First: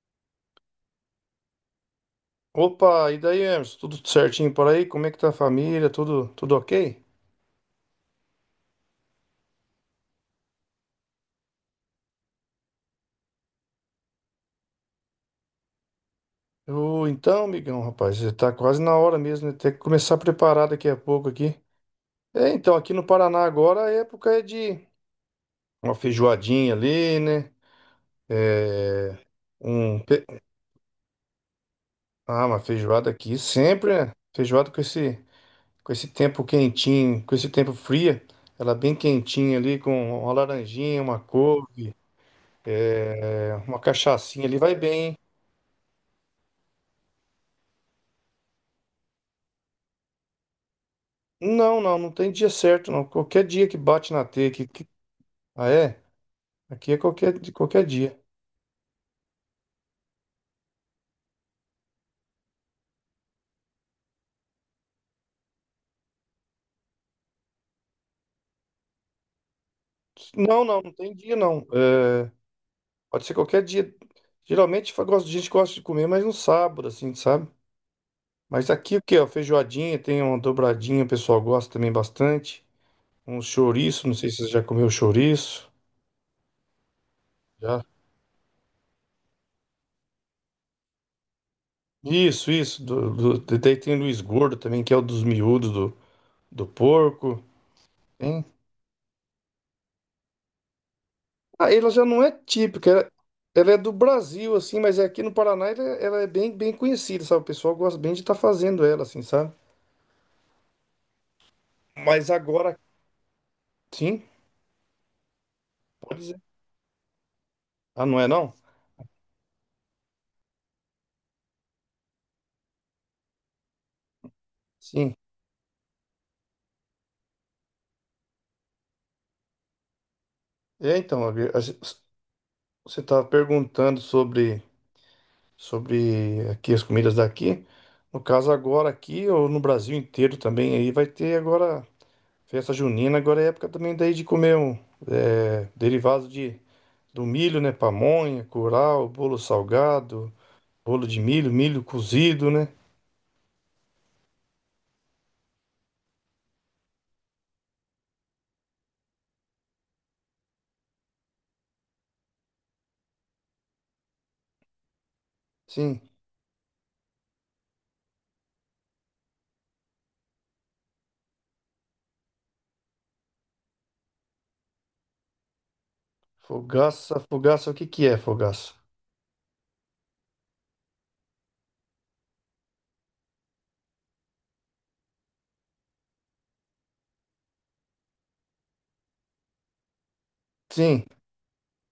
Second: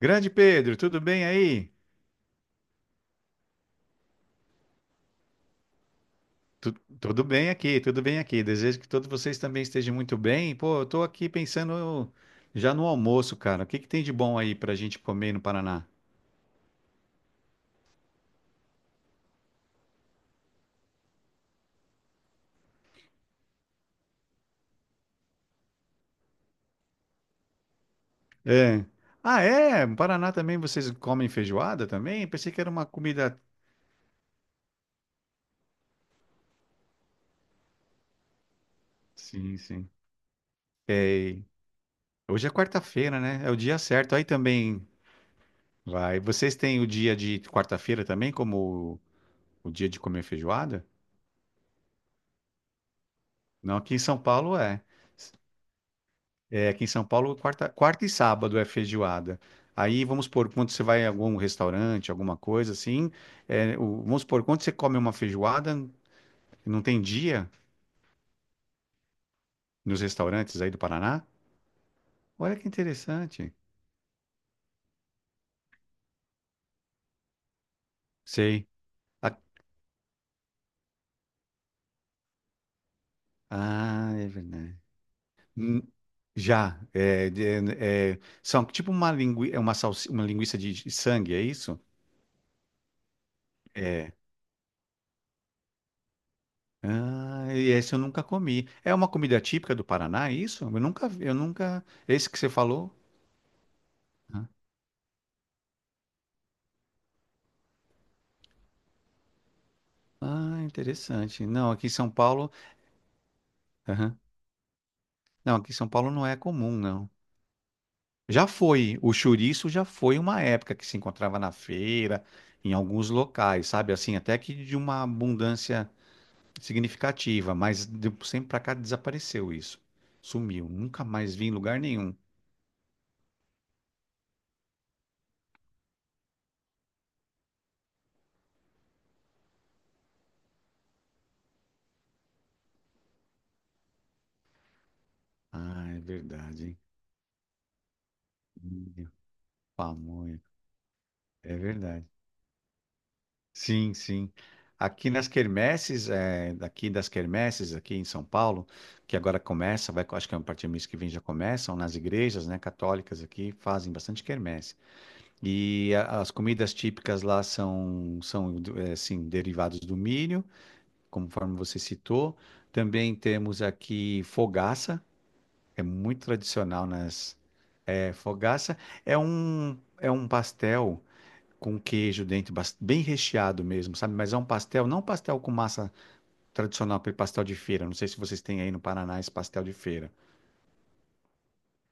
Grande Pedro, tudo bem aí? Opa, e daí, Emerson? Tudo certinho por aí? Como é que tá a família? Tudo Tu- ok? Tudo bem aqui, tudo bem aqui. Desejo que todos vocês também estejam muito bem. Pô, eu tô aqui pensando já no almoço, cara. O que que tem de bom aí pra gente comer no Paraná? Ô, então, amigão, rapaz, já tá quase na hora mesmo, né? Tem que começar a preparar daqui a pouco aqui. É, então, aqui no Paraná agora a época é de uma feijoadinha ali, né? É. Ah, é? No Um, pe- Paraná também vocês comem feijoada também? Pensei uma que era uma feijoada aqui comida. sempre, né? Feijoada com esse tempo quentinho, com esse tempo fria. Ela bem Sim, quentinha ali, sim. com uma laranjinha, uma couve, Hoje é quarta-feira, né? É o uma dia certo. Aí cachaçinha ali, vai também bem, hein? vai. Vocês têm o dia de quarta-feira também como o dia de comer feijoada? Não, não, não tem dia certo, não. Qualquer dia que Não, aqui em bate São na teia Paulo que. é. Ah, é? É, aqui em Aqui é São Paulo, qualquer, de quarta, qualquer quarta e dia. sábado é feijoada. Aí, vamos supor, quando você vai em algum restaurante, alguma coisa assim, é, vamos supor, quando você come uma feijoada, não tem dia nos restaurantes Não, aí do não, não tem Paraná? dia, não. É, Olha que pode ser interessante. qualquer dia. Geralmente a gente gosta de comer, mas no sábado, assim, sabe? Sei. Mas aqui o que, ó, A- feijoadinha, tem uma dobradinha, o pessoal gosta também bastante. Um chouriço, Ah, não é sei se você já verdade. comeu chouriço. Hum. Já. É, Já? São tipo uma, é uma, uma linguiça de sangue, é isso? Isso, isso. Daí tem o É. Luiz Gordo também, que é o dos miúdos do, do porco. Ah, e esse eu nunca Hein? comi. É uma comida típica do Paraná, é isso? Eu nunca, eu Ah, nunca. ela já não é Esse que você típica, falou? ela é do Brasil, assim, mas é aqui no Paraná ela é bem, bem conhecida, sabe? O pessoal gosta bem de estar fazendo ela, assim, sabe? Ah, interessante. Não, aqui em São Mas Paulo. agora, Aham. sim, Não, aqui em São Paulo pode não é dizer. comum, não. Ah, não é Já não? foi. O chouriço já foi uma época que se encontrava na feira, em alguns locais, sabe? Assim, até que de uma Sim. abundância significativa, mas de um sempre pra cá desapareceu isso. Sumiu. É, Nunca então, mais vi em lugar nenhum. você estava perguntando sobre, sobre aqui as comidas daqui. No caso, agora aqui, ou no Brasil inteiro também, aí vai ter agora festa junina, agora é época também daí de comer um é, Ah, é derivado de, verdade, hein? do milho, né? Pamonha, curau, Hum. bolo salgado. Pamonha. Bolo de milho, É milho verdade. cozido, né? Sim, sim. Aqui nas quermesses, é, daqui das quermesses, aqui em São Paulo, que agora começa, vai, acho que é a partir do mês que vem já começam, nas igrejas, né, católicas aqui fazem bastante quermesse. Sim. As comidas típicas lá são, são é, assim, derivados do milho, conforme você citou. Também temos aqui fogaça, é muito tradicional Fogaça, nas, fogaça, o que que é, é fogaça? fogaça é um pastel com queijo dentro, bem recheado mesmo, sabe? Mas é um pastel, não um pastel com massa tradicional, aquele pastel de feira. Não sei se vocês têm aí no Paraná esse pastel de feira. Sim,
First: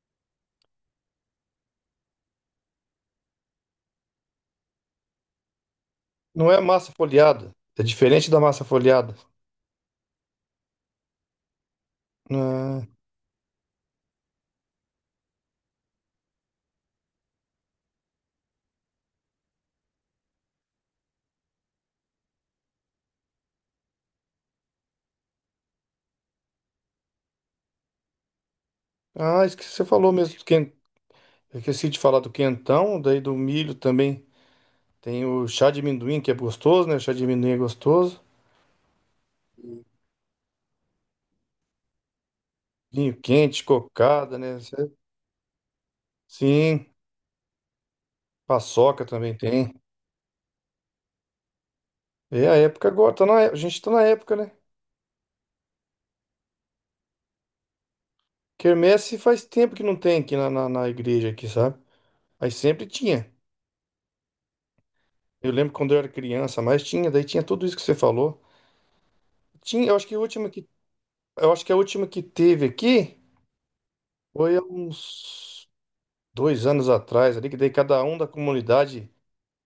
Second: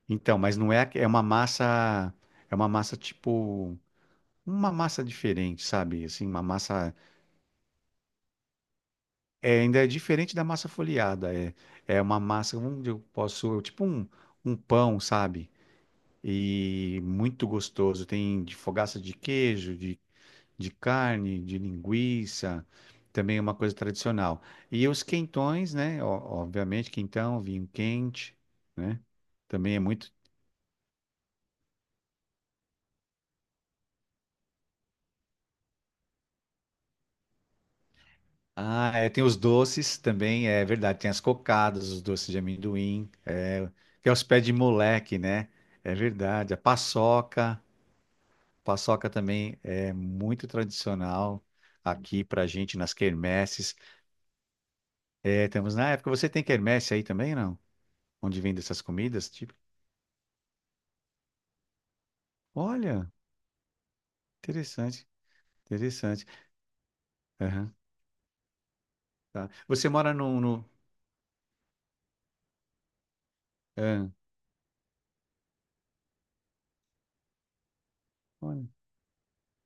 Então, mas não é, é uma massa tipo, uma massa diferente, sabe? Assim, uma não é massa massa, folhada. É diferente da massa folhada. é, ainda é diferente da massa folheada. É, é uma massa Ah, onde eu posso, tipo um, um pão, sabe? E muito gostoso. Tem de fogaça de queijo, de carne, de linguiça, também é uma coisa tradicional. E os quentões, né? Obviamente, quentão, vinho quente, né? ah, esqueci, Também é você muito. falou mesmo do eu esqueci de falar do quentão, daí do milho também. Tem o chá de amendoim, que é gostoso, né? O chá de amendoim é gostoso. Ah, é, tem os doces também, é verdade. Tem as cocadas, os doces de amendoim, Vinho quente, é, que é os cocada, pés de né? Cê-. moleque, né? É verdade. A Sim, paçoca, paçoca paçoca também também tem. é muito tradicional aqui É pra a gente época nas agora, tá na, é- a quermesses. gente tá na época, né? É, temos na época. Você tem quermesse aí também, não? Onde vende essas Quermesse comidas? faz Tipo, tempo que não tem aqui na igreja aqui, sabe? Aí sempre olha. tinha. Interessante, Eu lembro quando eu era interessante. criança, mas tinha, daí tinha tudo Aham, isso que você falou. tá. Tinha, Você eu acho que mora a num, última que, no, eu acho que a última que teve aqui ah, foi há uns 2 anos atrás ali, que daí cada um da olha. comunidade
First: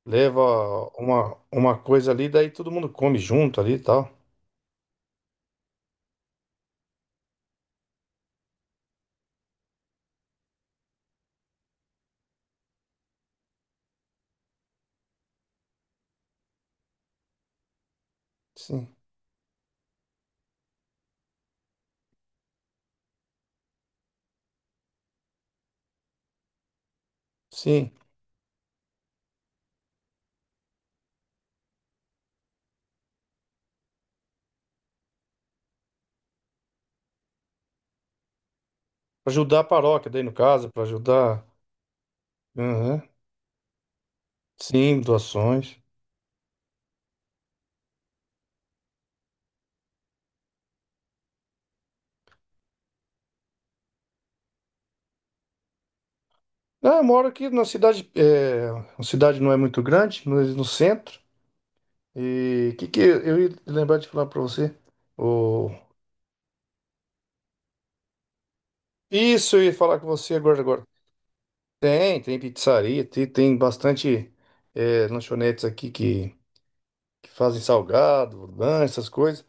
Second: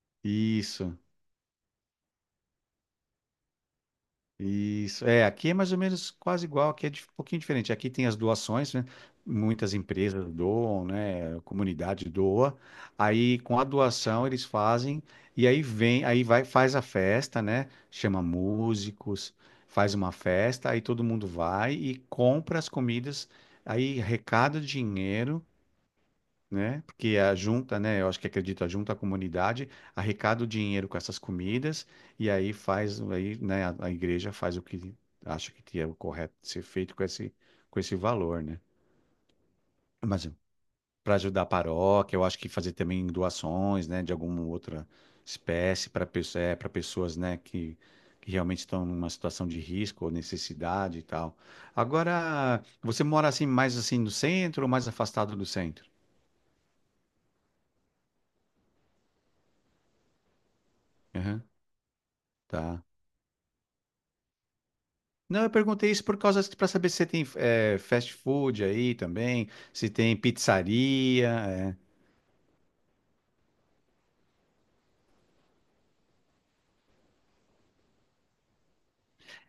leva Isso, uma coisa ali, daí todo mundo come junto ali e tal. isso. É, aqui é mais ou menos quase igual, aqui é um pouquinho diferente. Aqui tem as doações, né? Muitas empresas doam, né? A comunidade doa. Aí com a doação eles fazem e aí vem, aí vai faz a festa, né? Chama Sim, músicos, faz uma festa, aí todo mundo vai e compra as comidas, aí arrecada o dinheiro, né? Porque a junta, sim. né? Eu acho que acredito, a junta a comunidade arrecada o dinheiro com essas comidas e aí faz, aí, né? A igreja faz o que acha que é o correto de ser feito com esse valor, né? Pra ajudar a paróquia, daí Mas no caso, para para ajudar ajudar. a paróquia, eu acho que fazer Aham. também doações, né? De alguma outra Sim, doações. espécie para pessoa, é, para pessoas, né? Que realmente estão numa situação de risco ou necessidade e tal. Agora, você mora assim mais assim no centro ou mais afastado do centro? Ah, eu moro aqui na cidade, é, a cidade não é muito grande, mas no centro. Aham, E o tá. que, que eu ia lembrar de falar para você? Não, eu O. perguntei isso por causa para saber se você tem fast food aí também, Isso, eu ia se falar com tem você agora, agora. pizzaria, é. Tem, tem pizzaria, tem, tem bastante é, lanchonetes aqui que fazem salgado, lanche, essas coisas.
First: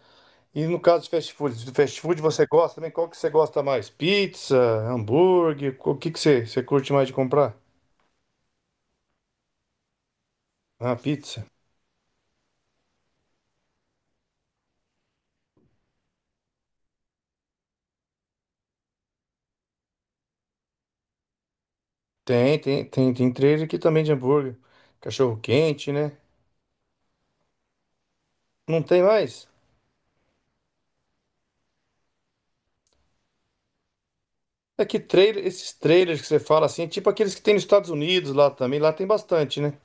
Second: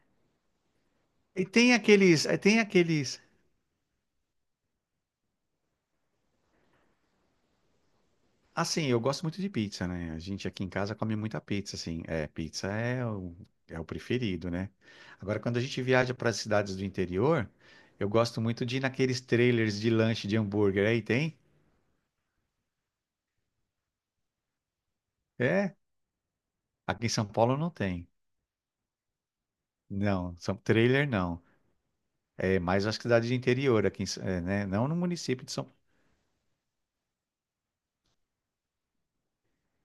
E no caso de fast E food, tem do fast food aqueles, você tem gosta também? Qual que aqueles. você gosta mais? Pizza, hambúrguer? O que que você, você curte mais de comprar? Assim, eu gosto muito de pizza, né? A gente aqui em casa Ah, come muita pizza. pizza, assim. É, pizza é o, é o preferido, né? Agora, quando a gente viaja para as cidades do interior, eu gosto muito de ir naqueles trailers de lanche de hambúrguer. Aí tem? Tem trailer aqui também de hambúrguer. Cachorro É? quente, né? Aqui em São Paulo não tem. Não tem mais? Não, são trailer não. É mais as cidades de interior aqui, em né? É Não no que trailer, município de São esses trailers que você fala assim, é tipo aqueles que tem nos Estados Unidos lá também, lá tem bastante, né?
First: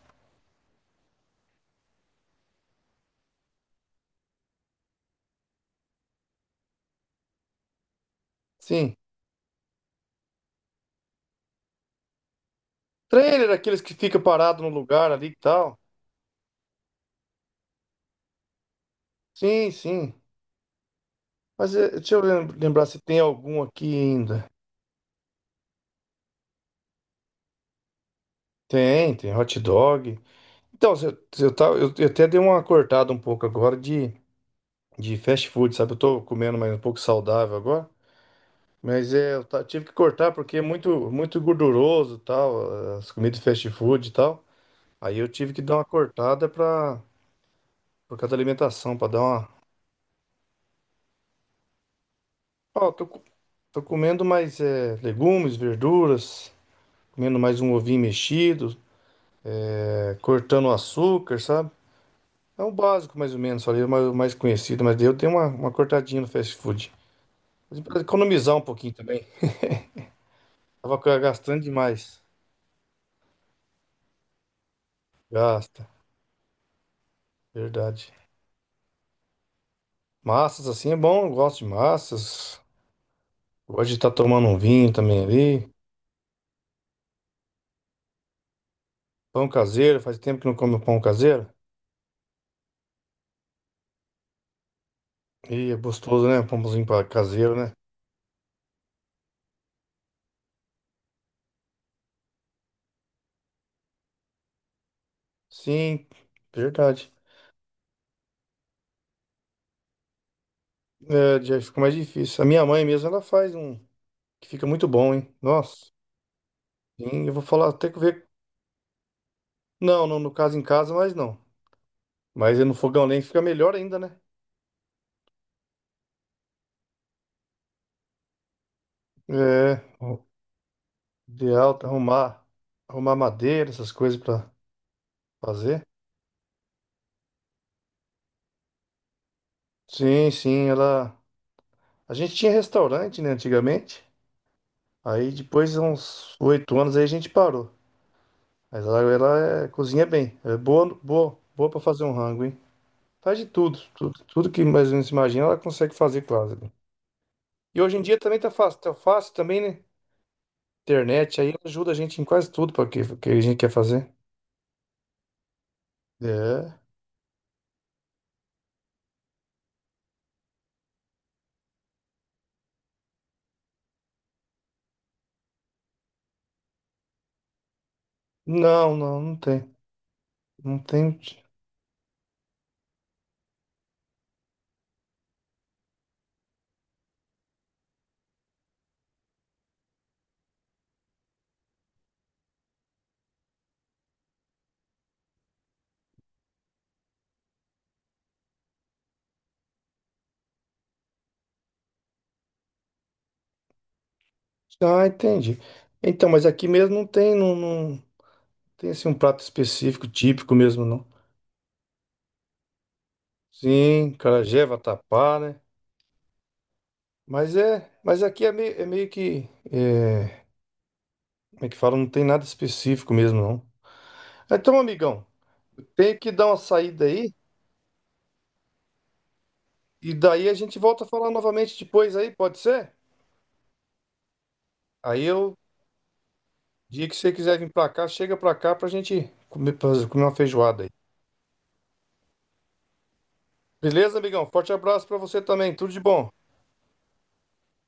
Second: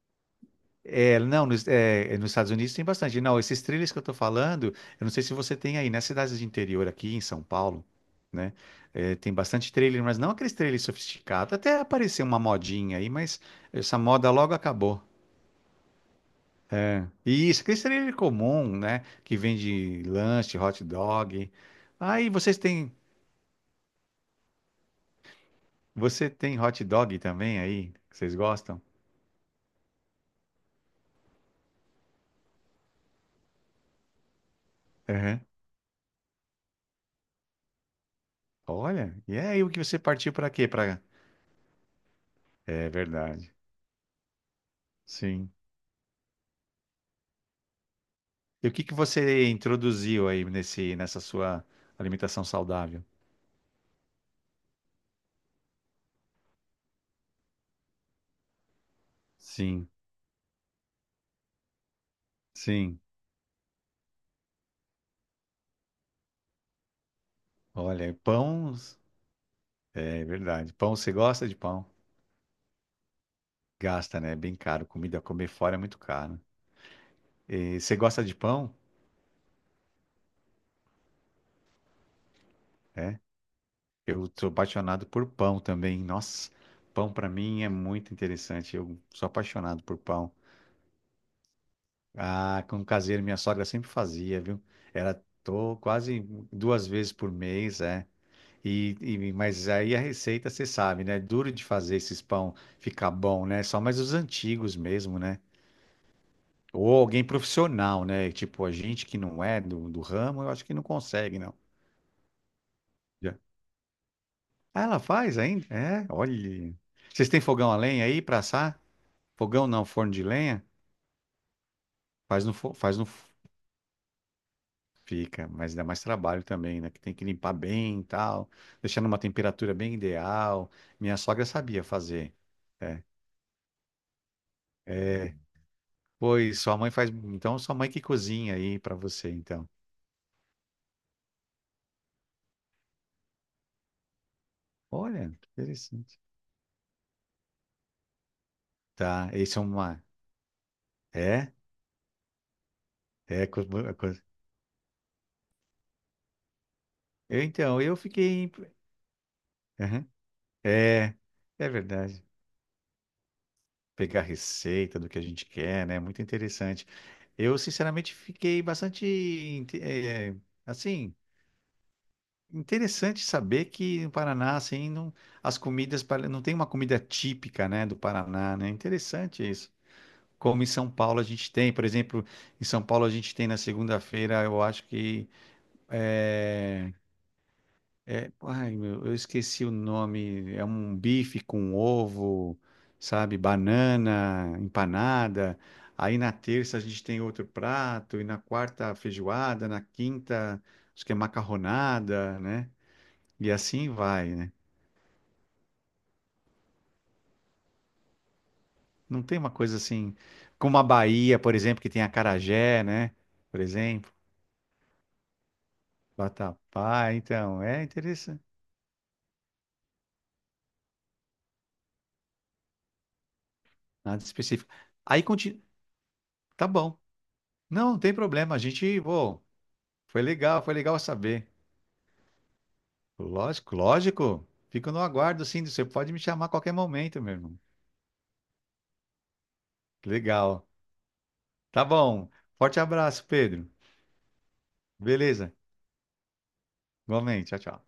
É, não, nos, é, nos Estados Unidos tem bastante. Não, esses trilhos que eu estou falando, eu não sei se você tem aí, nas cidades de interior aqui em São Paulo, né? Sim. É, tem bastante trailer, mas não aqueles trailers sofisticados. Até apareceu uma modinha aí, mas Trailer, aqueles que essa fica moda logo parado no acabou. lugar ali e tal. É. E isso, aquele trailer comum, né? Que Sim, vende sim. lanche, hot dog. Mas deixa eu Aí vocês lembrar têm, se tem algum aqui ainda. você tem hot dog também aí? Que vocês gostam? Tem, tem hot dog. Então, se eu, se eu, eu até dei uma cortada um pouco agora de Uhum. fast food, sabe? Eu tô comendo mais um pouco saudável agora. Mas Olha, é, e é aí o que tive que você partiu cortar para porque é quê? Para... muito, muito gorduroso e É tal, as comidas verdade. fast food e tal. Aí eu tive Sim. que dar uma cortada pra, por causa da E o que que alimentação, pra dar você uma. introduziu aí nessa sua alimentação Ó, saudável? Tô comendo mais legumes, verduras, comendo mais um ovinho mexido, Sim, é, cortando o açúcar, sabe? É o sim. básico, mais ou menos, ali, o mais conhecido, mas daí eu tenho uma cortadinha no fast food. Mas pra Olha, economizar um pão, pouquinho também. é verdade. Pão, você Tava gosta de gastando pão? demais. Gasta, né? É bem caro. Comida, comer fora é Gasta, muito caro. E você verdade. gosta de pão? Massas assim é bom, eu gosto de massas. É. Hoje tá Eu tomando sou um vinho apaixonado também por pão ali. também. Nossa, pão pra mim é muito interessante. Eu sou Pão apaixonado por caseiro, faz pão. tempo que não como pão caseiro. Ah, com caseiro, minha sogra sempre fazia, viu? Era E é tô quase gostoso, né? Duas vezes por Caseiro, né? mês, é. Mas aí a receita, você sabe, né? É duro de fazer esses pão ficar bom, né? Só mais os antigos mesmo, né? Sim, Ou verdade. alguém profissional, né? Tipo, a gente que não é do ramo, eu acho que não consegue, É, não. já fica mais difícil. A minha mãe mesmo, ela Já. faz um que fica Ah, muito ela bom, hein? faz ainda? Nossa. É, olha. Sim, Vocês eu vou têm fogão falar, a tem que lenha aí ver. pra assar? Fogão não, Não, forno não, de no caso em lenha? casa, mas não. Faz no, Mas no fo- faz fogão no, a lenha f- fica melhor ainda, né? fica, mas dá mais trabalho também, né? Que tem que limpar bem e tal, deixar numa temperatura É, bem o ideal. Minha sogra ideal sabia é fazer. arrumar, É. arrumar madeira, essas coisas pra É. fazer. Pois sua mãe faz. Então, sua mãe que cozinha aí pra você, então. Sim, sim, ela. A gente tinha restaurante, né, antigamente. Olha, Aí depois de interessante. uns 8 anos aí a gente parou. Mas ela, Tá, esse é ela uma. cozinha bem. É boa, boa, É? boa para fazer um rango, hein? Faz de É. Tudo, co- tudo, tudo que mais ou menos se imagina, ela consegue fazer quase, né? Eu, então, E eu hoje em dia também fiquei. Imp- tá fácil também, né? Aham. É, Internet aí é ajuda a gente em verdade. quase tudo para que, que a gente quer fazer. Pegar receita do que a gente quer, né? Muito É. interessante. Eu, sinceramente, fiquei bastante, assim, interessante saber que no Paraná, assim, não, as comidas, não tem uma comida típica, né, do Paraná, né? Não, não, não Interessante isso. tem. Como em Não São tem. Paulo a gente tem. Por exemplo, em São Paulo a gente tem na segunda-feira, eu acho que é, ai, meu, eu esqueci o nome. É um bife com ovo, sabe? Banana, empanada. Aí na terça a gente tem outro prato, e na quarta feijoada, na quinta acho que é macarronada, né? E assim vai, né? Ah, entendi. Então, mas aqui mesmo não tem, não, não tem assim um Não tem prato uma coisa específico, assim, típico como a mesmo, não. Bahia, por exemplo, que tem acarajé, né? Por Sim, exemplo. acarajé, vatapá, né? Vatapá, Mas então, é é, mas interessante. aqui é meio que, é, como é que fala? Não tem nada específico mesmo, não. Nada específico. Então, Aí amigão, continua. tenho que dar uma Tá bom. saída aí Não, não tem problema. A gente, pô, e daí a foi gente legal volta a falar saber. novamente depois aí, pode ser? Lógico, lógico. Fico no Aí aguardo, eu. sim. Você pode me chamar a qualquer Dia que momento, você meu quiser irmão. vir pra cá, chega pra cá pra gente comer, comer uma Legal. feijoada aí. Tá bom. Forte abraço, Pedro. Beleza, amigão? Forte abraço pra você Beleza. também. Tudo de bom. Igualmente. Tchau, tchau.